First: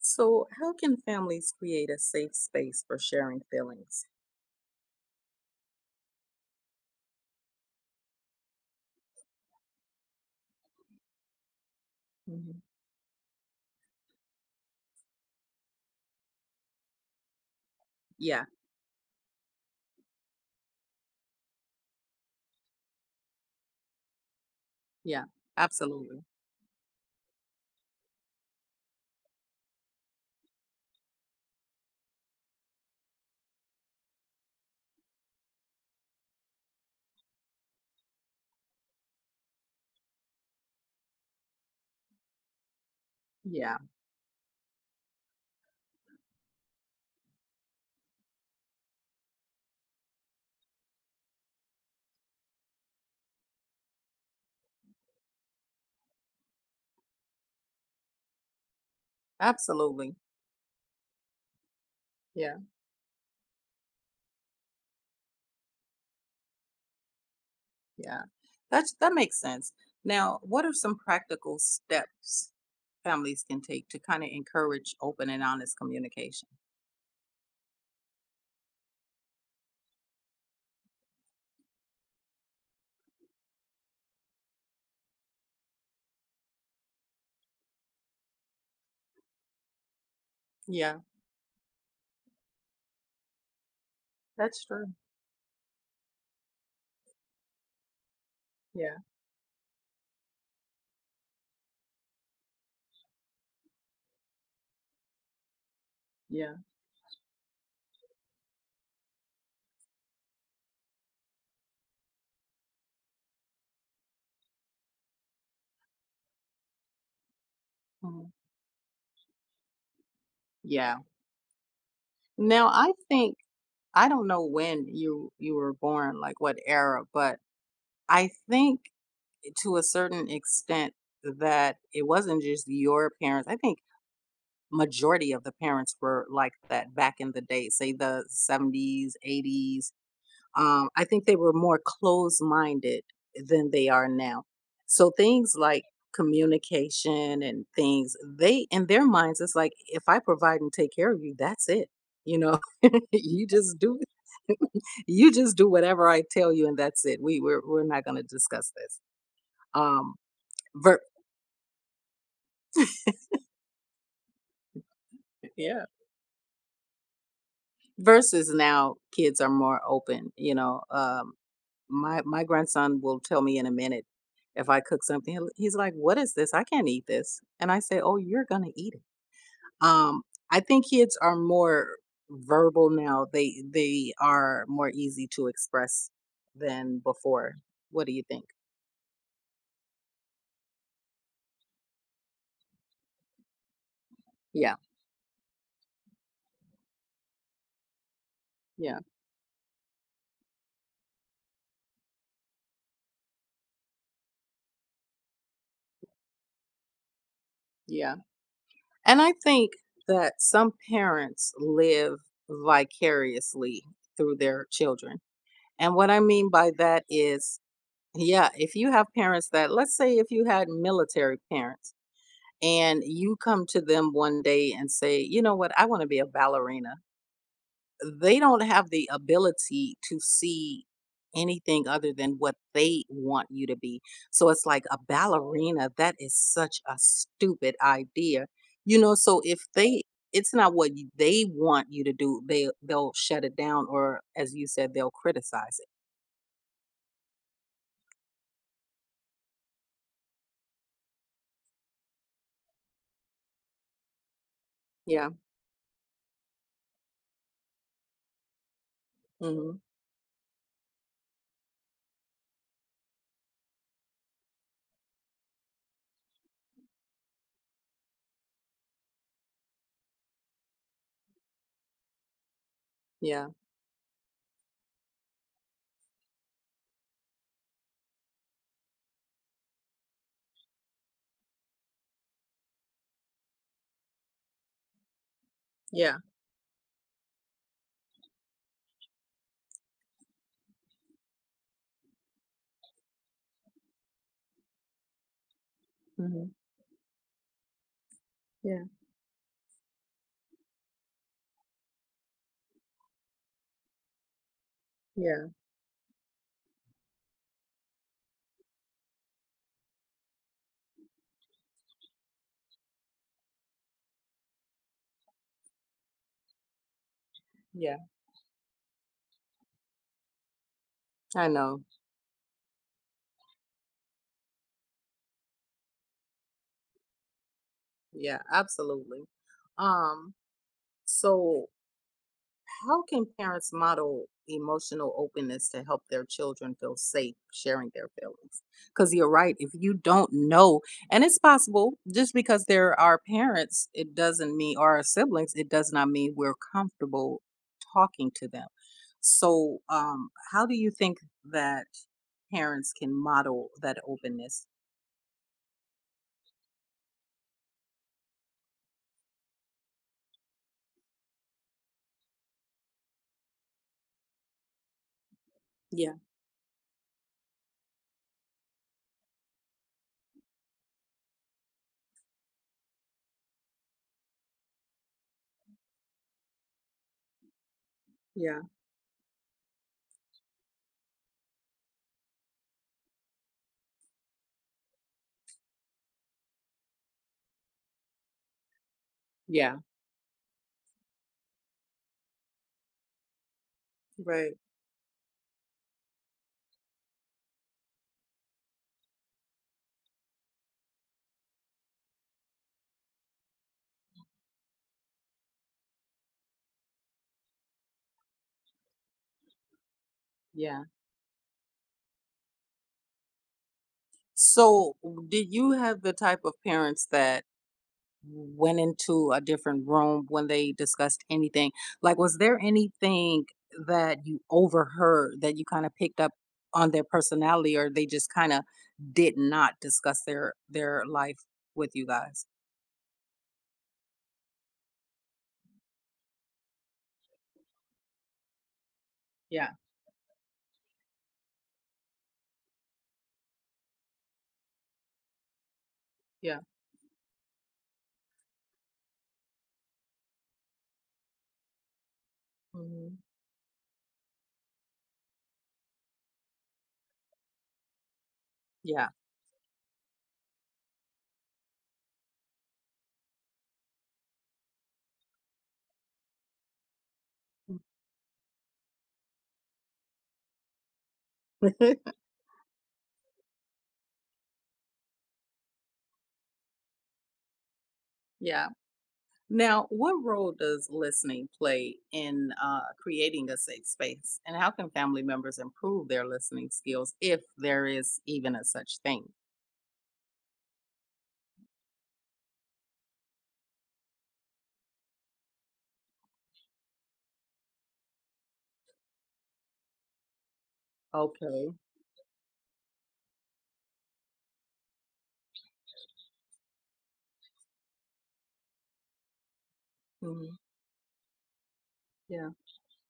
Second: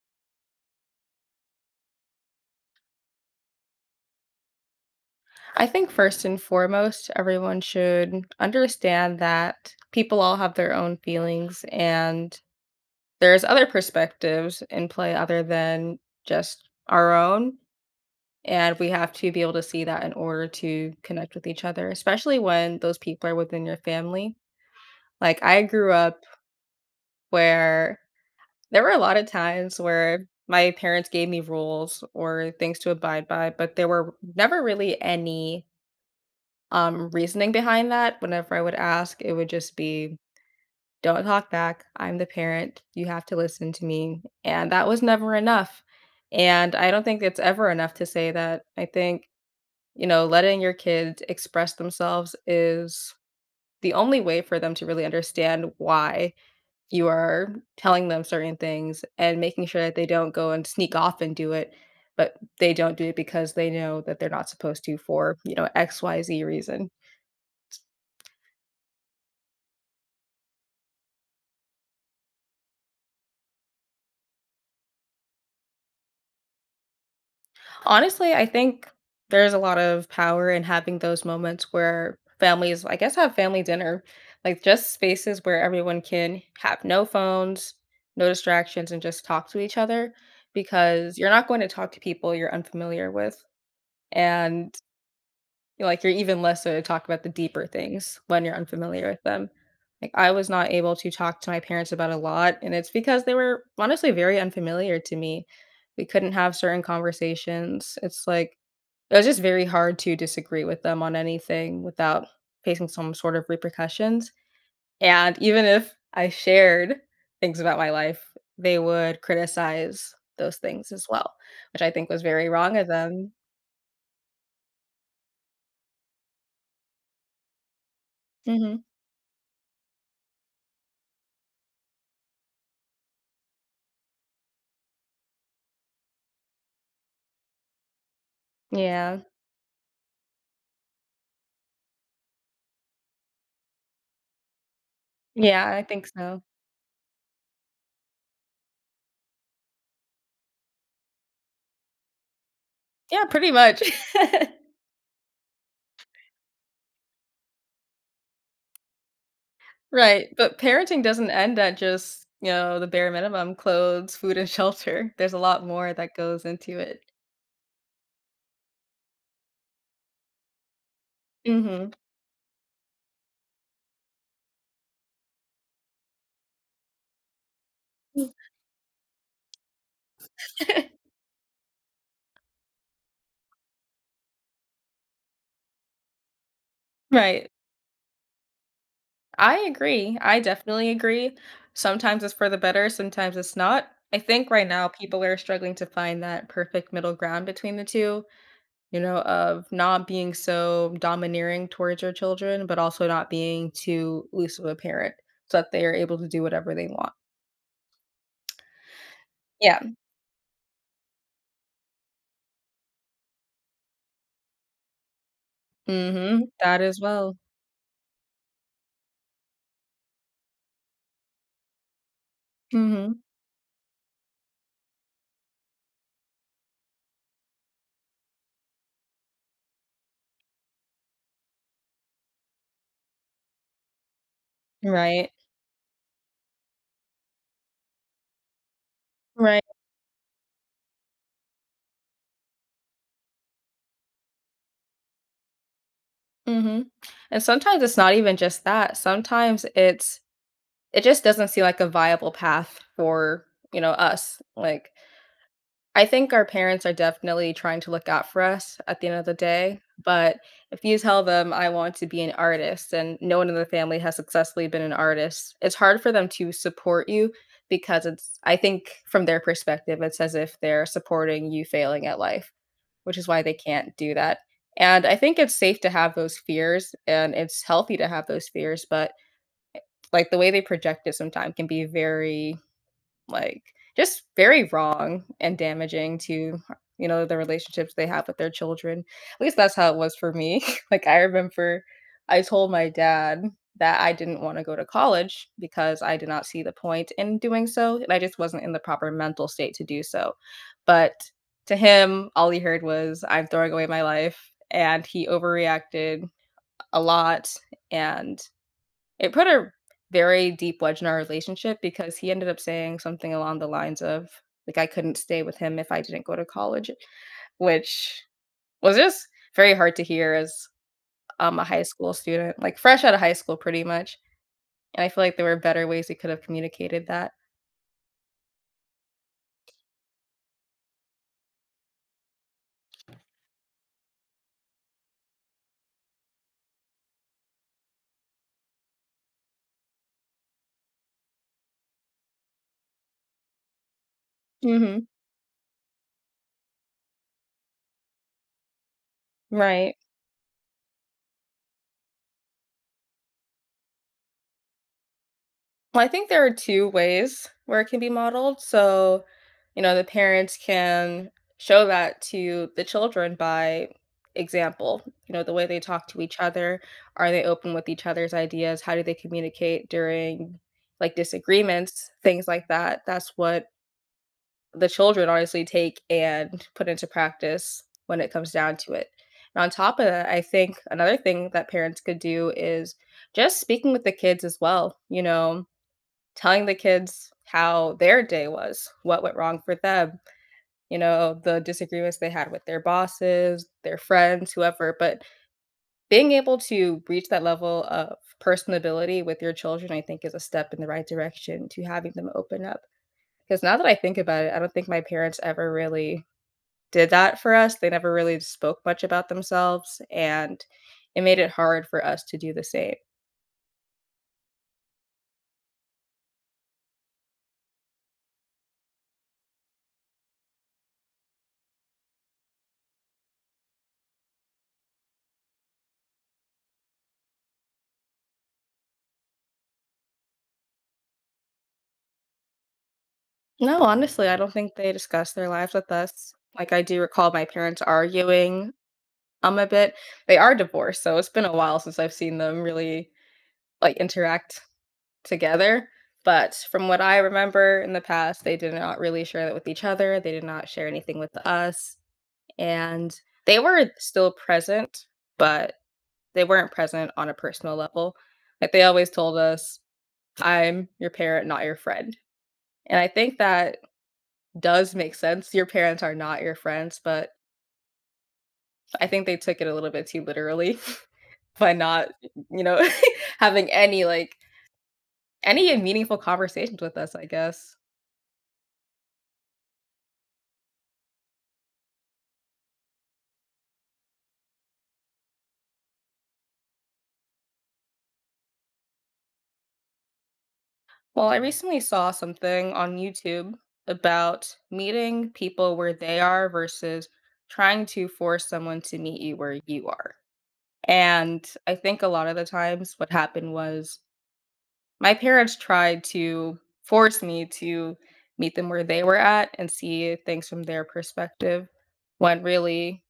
So, how can families create a safe space for sharing feelings? I think first and foremost, everyone should understand that people all have their own feelings and Hmm. there's other perspectives in play other than just our own. Yeah, And we have to be able to see that in order to connect with each other, especially when those people are within your family. yeah, Like I grew up absolutely. where there were a lot of times where my parents gave me rules or things to abide by, but there were never really any reasoning behind that. Whenever I would ask, it would just be, "Don't talk back. I'm the parent. You have to listen Yeah, to me." And that was never enough. And I don't think it's ever enough to say that. I think, letting your kids express themselves is the only way for them to really understand why you are telling them certain things and making sure that they absolutely. don't go and sneak off and do it, but Yeah, they don't do it because they know that they're not supposed to for, XYZ reason. yeah. That makes sense. Now, what are some practical steps families can take to kind of encourage open and honest communication? Honestly, I think there's a lot of power in having those moments where families, I guess, have family dinner, like just spaces where everyone can have no phones, no distractions, and just talk to each other Yeah, because you're not going to talk to people you're unfamiliar with. that's And true. you're like, you're even less so to talk about the deeper things when you're Yeah, unfamiliar with them. Like, I was not able to talk to my parents about a lot, and it's because they were honestly very unfamiliar to me. We couldn't yeah, have certain conversations. It's like, it was just very hard to disagree with them on anything without facing some sort of repercussions. And even if I shared things about my mhm. life, they would criticize those things Yeah. as well, which I think was very Now, wrong of I them. think I don't know when you were born, like what era, but I think Hmm. to a certain extent that it wasn't just your parents. I think majority of the parents were like that back in the day, say the 70s, Yeah. 80s. I think they were more closed minded than they are now. So things Yeah, I like think so. communication and things, they in their minds, it's like if I provide and take care of you, that's it. You know, Yeah, you pretty just much. do you just do whatever I tell you and that's it. We're not gonna discuss this. Um Right, but ver- parenting doesn't end at just, the bare minimum, clothes, food, and shelter. There's a lot Yeah. more that goes into it. Versus now kids are more open. Um Mhm. my my grandson will tell me in a minute if I cook something. He's like, "What is this? I can't eat this." And I say, "Oh, you're going to eat it." Um I think kids are more verbal now. They are more easy to express than Right. before. What do you think? I agree. I definitely agree. Sometimes it's for the better, sometimes it's not. I think right Yeah. now people are struggling to find that perfect middle ground between the two, Yeah. you know, of not being so domineering towards your children, but also not being too loose of a parent so that they are able to do whatever they want. Yeah. And I think Yeah. that some parents live vicariously through their children. And what I mean Mhm. by That as that well. is, yeah, if you have parents that, let's say, if you had military parents and Mhm. you come to them one day and say, you know what, I want to be a ballerina, they don't have the ability to see anything other than what they want you to be. So it's like a Right. ballerina, that is such a stupid idea. You know, so if Right. they, it's not what they want you to do. They'll shut it down, or as you said, they'll criticize it. Mhm. And sometimes it's not even just that. Sometimes it's it just doesn't seem like a viable path for, us. Like Yeah. I think our parents are definitely trying to look out for us at the end of the Hmm. day, but if you tell them I want to be an artist and no one in the family has successfully been an artist, it's hard for them to support you because it's I think from their perspective, it's as if they're supporting you failing at life, which is why Yeah, they can't do that. And I think it's safe to have those fears and it's healthy to have those fears, but like the way they project it sometimes can be very like, just very wrong and damaging yeah, to, the relationships they have with their children. At least that's how it was for me. Like, I remember I told my dad that I didn't want to go to college because I did not mhm, see the point in doing so, and I just wasn't in the yeah, proper mental state to do so. But to him, all he heard was, "I'm throwing away my life," and he yeah, overreacted a lot, and it put a very deep wedge in our relationship because he ended up saying something along the lines of, like, I couldn't stay with him if I didn't go to college, yeah, which was just very hard to hear as, I a know. high school student, like, fresh out of high school pretty much, and I feel like there were better ways we could have communicated that. Yeah, absolutely. Um, so how can parents model emotional openness to help their children feel safe sharing their feelings? Because you're right, if you don't know, and it's possible, just because there are parents, it doesn't mean, or our Mhm. siblings, it does not mean we're comfortable talking to them. So, Right. How do you think that parents can model that openness? Well, I think there are two ways where it can be modeled. So, you know, the parents can show that to the children by example. You know, the way they talk to each other. Are they open with each other's ideas? How do they communicate during, like, disagreements? Things like that. That's what the children honestly take and put into practice when it comes Yeah. down to it. And on top of that, I think another thing that parents could do is just speaking with the kids as well, you know? Telling the kids how their day was, what went wrong for Yeah. them, you know, the disagreements they had with their bosses, their friends, Right. whoever. But being able to reach that level of personability with your children, I think, is a step in the right direction to having them open up. Because now that I think about it, I don't think my parents ever really did that for us. They never really spoke much about themselves, and Yeah. it made it hard for us to do the same. So, did you have the type of parents that went into a different room when they discussed anything? Like, was there anything that you overheard that you kind of picked up on their personality, or they just kind of did not discuss their life with you guys? No, honestly, I don't think they discuss their lives with us. Like, I do recall my parents arguing a Yeah. bit. They are divorced, so it's been a while since I've seen them really like interact together. But Yeah. from what I remember in the past, they did not really share that with each other. They did not share anything with us. And Hmm. they were still present, but they weren't present on a personal level. Like they Yeah. always told us, I'm your parent, not your friend. And I think that does make sense. Your parents are not your friends, but I think they took it a little bit too literally by not, you know, having any like any meaningful conversations with us, I guess. Yeah. Now, what role does listening play in creating a safe space, and how can family members improve their listening skills if there is even a such thing? Well, I recently saw something on YouTube about meeting people where they are versus trying to force someone to meet you where you are. And Okay. I think a lot of the times what happened was my parents tried to force me to meet them where they were at and see things Mhm. from their perspective when Yeah. really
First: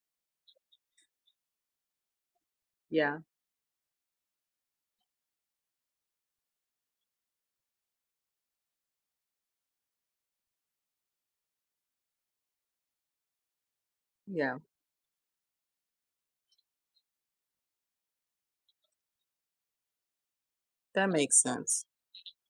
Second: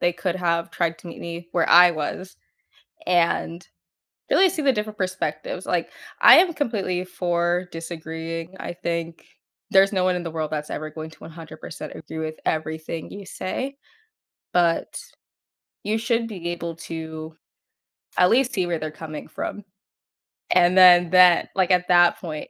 they could have tried to meet me where I was Yeah. and really see the different perspectives. Like, I am completely for disagreeing. I think there's no one in the world that's ever going to 100% agree with everything you say, Yeah. but you should be able to at least see where they're coming from. And That then makes that, like sense. at that point,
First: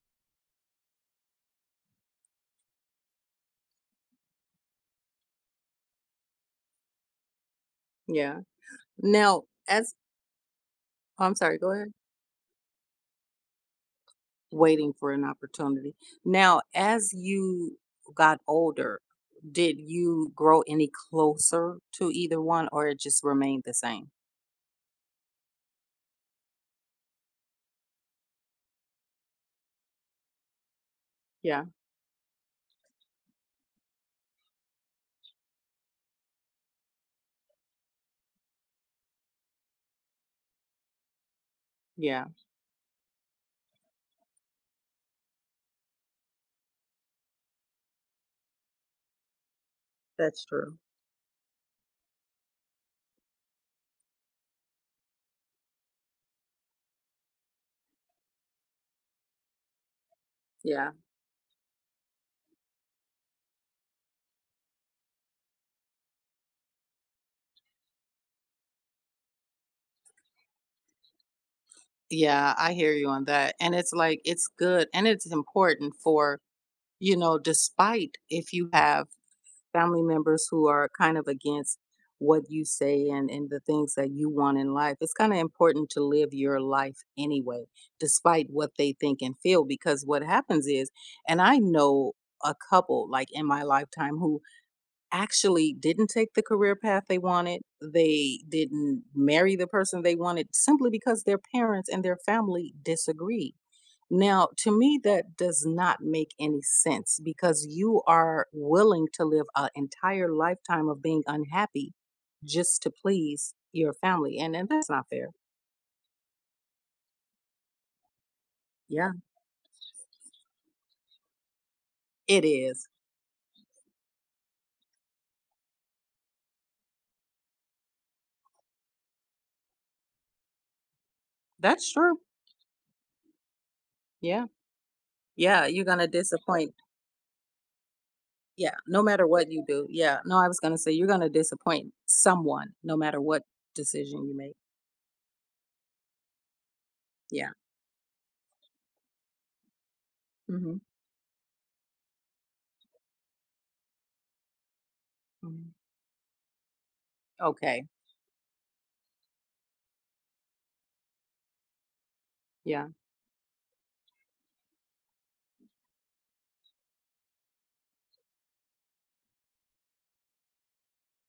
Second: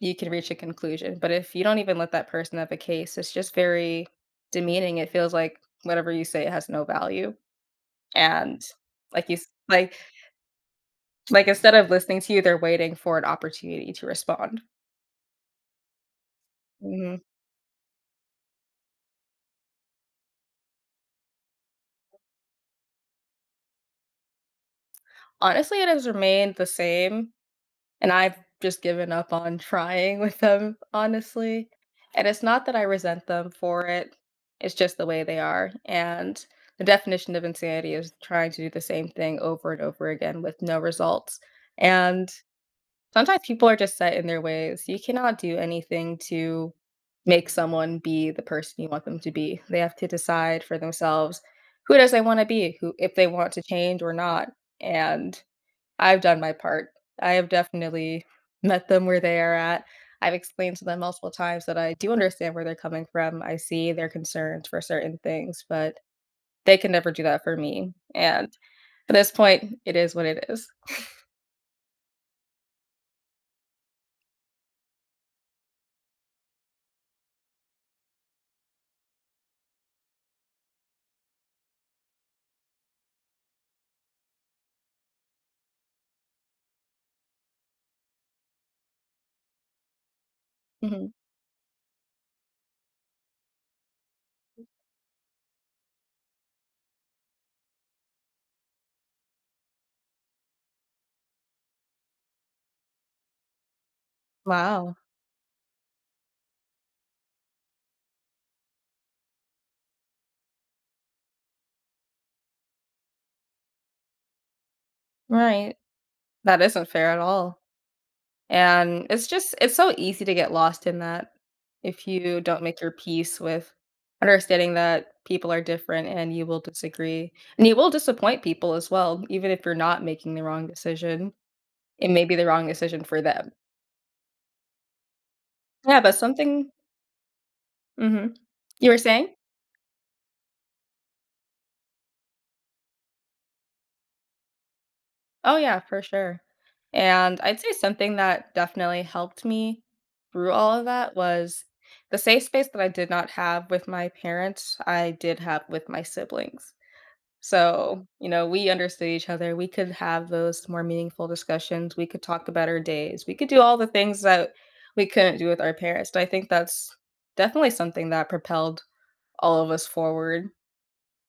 you can reach a conclusion. But if you don't even let that person have a case, it's just very demeaning. It feels like whatever you say has no value. Yeah. And like you Now, s- as like I'm like sorry, go instead of ahead. listening to you, they're waiting for an opportunity to respond. Waiting for an opportunity. Now, as Mhm. you got older, did you grow any closer to either one, or it just remained the same? Honestly, it has remained the same. And I've just given up on trying with them, Yeah. honestly. And it's not that I resent them for it, it's just the way they are. And the definition of insanity is trying to do the same thing over and over again with no results. Yeah. And sometimes people are just set in their ways. You cannot do anything to make someone be the person you want them to be. They have to That's decide for true. themselves who does they want to be, who if they want to change or not. And I've done my part. I have definitely met them where they are at. I've explained to Yeah. them multiple times that I do understand where they're coming from. I see their concerns for certain things, but they can never do that for me. And at this point, it is what it is. Yeah, I hear you on that. And it's like, it's good and it's important for, despite if you have family members who are kind of against what you say and the things that you want in life, it's kind of important to live your life anyway, despite what they think and feel. Because what happens is, Mhm. and I know a couple like in my lifetime who actually didn't take the career path they wanted. They didn't marry the person they wanted simply because their parents and their family disagreed. Now, to Wow. me, that does not make any sense because you are willing to live an entire lifetime of being unhappy just to please your family. And that's not fair. Right. That isn't fair at all. And Yeah, it's just it's so easy to get lost in that if you it don't make is. your peace with understanding that people are different and you will disagree. And you will disappoint people as well, even if you're not making the wrong decision. That's It true. may be the wrong decision for them. Yeah. Yeah. You're going Yeah, to but something disappoint. mhm. Yeah, You were no matter saying? what you do. Yeah. No, I was gonna say you're gonna disappoint someone no matter what decision you make. Oh, yeah, for sure. And Yeah. I'd say something that definitely helped me through all Hmm. of that was the safe space that I did not have with my parents, I did have Hmm. with my siblings. Okay. So, you know, we understood each other. We could have those more meaningful discussions. We could talk about our Yeah. days. We could do all the things that we couldn't do with our parents. And I think that's definitely something that propelled all of us forward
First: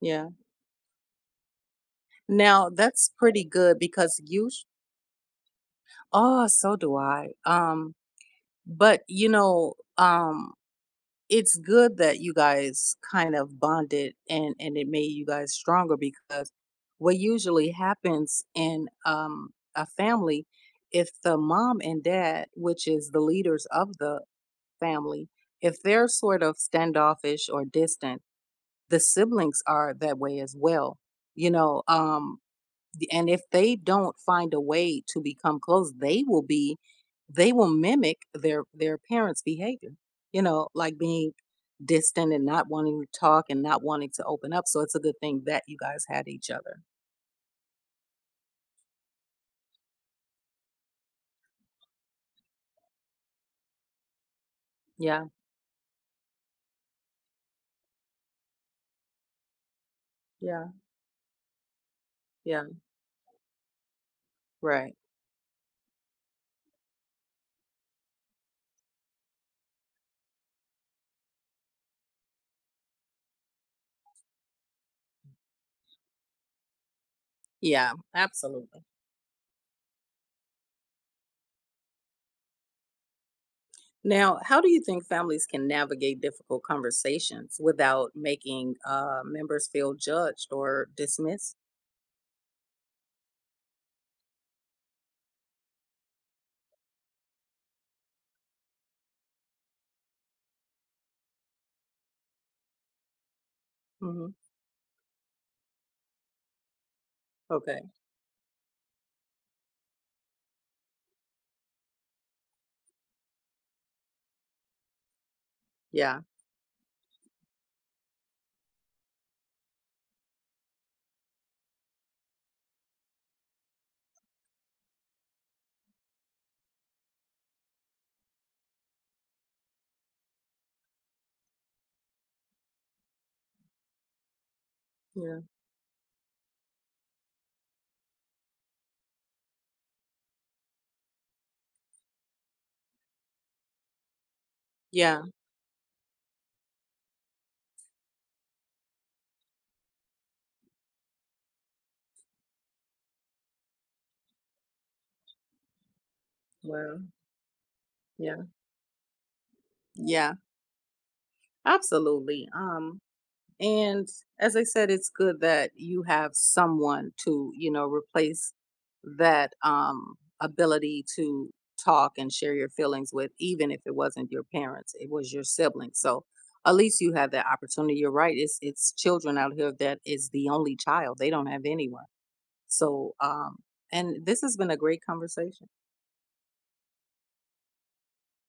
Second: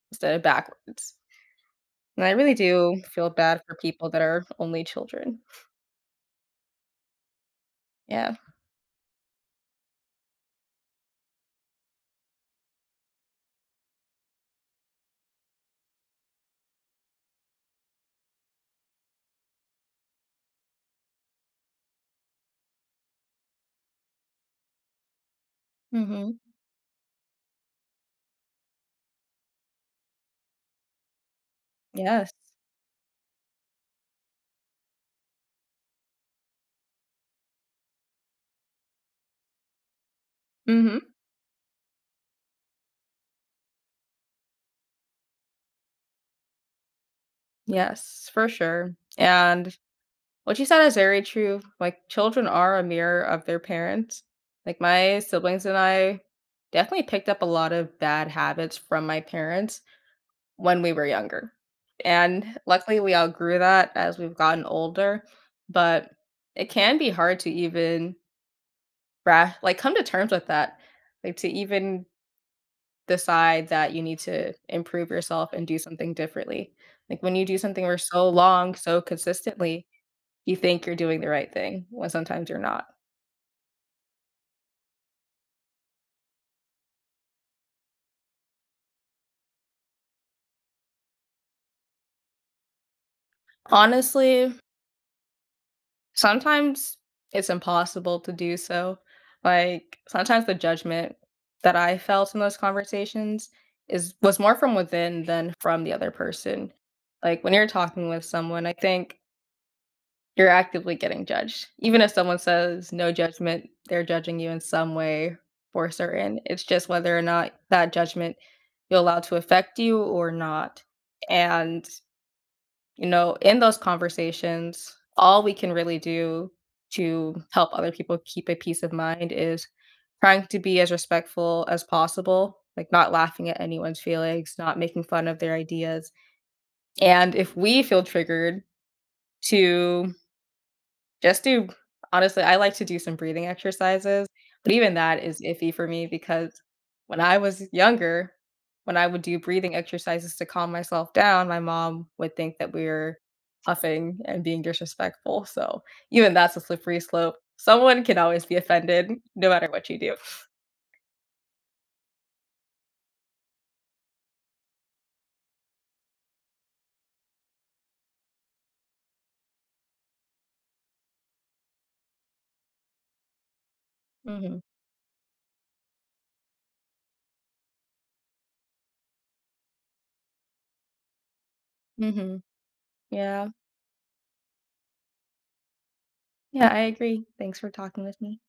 Yeah. instead of backwards. And I really Now, do that's feel pretty bad for good. people that are only children. Oh, so do I. Um, Yeah. but you know, um, it's good that you guys kind of bonded and it made you guys stronger because what usually happens in a family, if the mom and dad, which is the leaders of the family, if they're Hmm. sort of standoffish or distant, the siblings are that way as well. You know, Yes. And if they don't find a way to become close, they will be, they will mimic their parents' behavior. You know, like Hmm. being distant and not wanting to talk and not wanting to open up. So it's a good thing that you guys had each other. Yes, for sure. And what you said is very true. Like, children are a mirror of their parents. Like, my Yeah, siblings and I definitely picked up a lot of bad habits from my parents yeah, when we were younger. And yeah. luckily, we outgrew that as we've gotten Right. older. But it can be hard to even, like, come to terms with that. Like, to even decide that you need to improve yourself and do something differently. Like, when you do something Yeah, for so long, absolutely. so consistently, you think you're doing the right thing when sometimes you're not. Now, how do you think families can navigate difficult conversations without making members feel judged or dismissed? Honestly, sometimes it's impossible to do so. Like sometimes the judgment that I felt in those conversations is Hmm. was more from within than from the other person. Like when you're Okay. talking with someone, I think you're actively getting judged. Even if someone says no judgment, they're judging you in some way for Yeah. certain. It's just whether or not that judgment you allow to affect you or not. And you know, in those conversations, all we can really do to help other people keep a peace of mind is trying to be as respectful as possible, like not laughing at anyone's feelings, not making fun of Yeah. their ideas. And if we feel triggered to just do honestly, I like to do some breathing exercises, but even that Yeah. is iffy for me because when I was younger, when I would do breathing exercises to calm myself down, my mom would think that we were huffing and being disrespectful. So even that's a slippery Well. slope. Someone can always Yeah. be offended no matter what you do. Yeah. Absolutely. And as I said, it's good that you have someone to replace that ability to talk and share your feelings with, even if it wasn't your Mhm. parents, it was your siblings. So at least you have that opportunity. You're right. It's children out here that is the only child. They don't have anyone. Mhm. So Yeah. and this has been a great conversation. Yeah, I agree. Thanks for talking with me.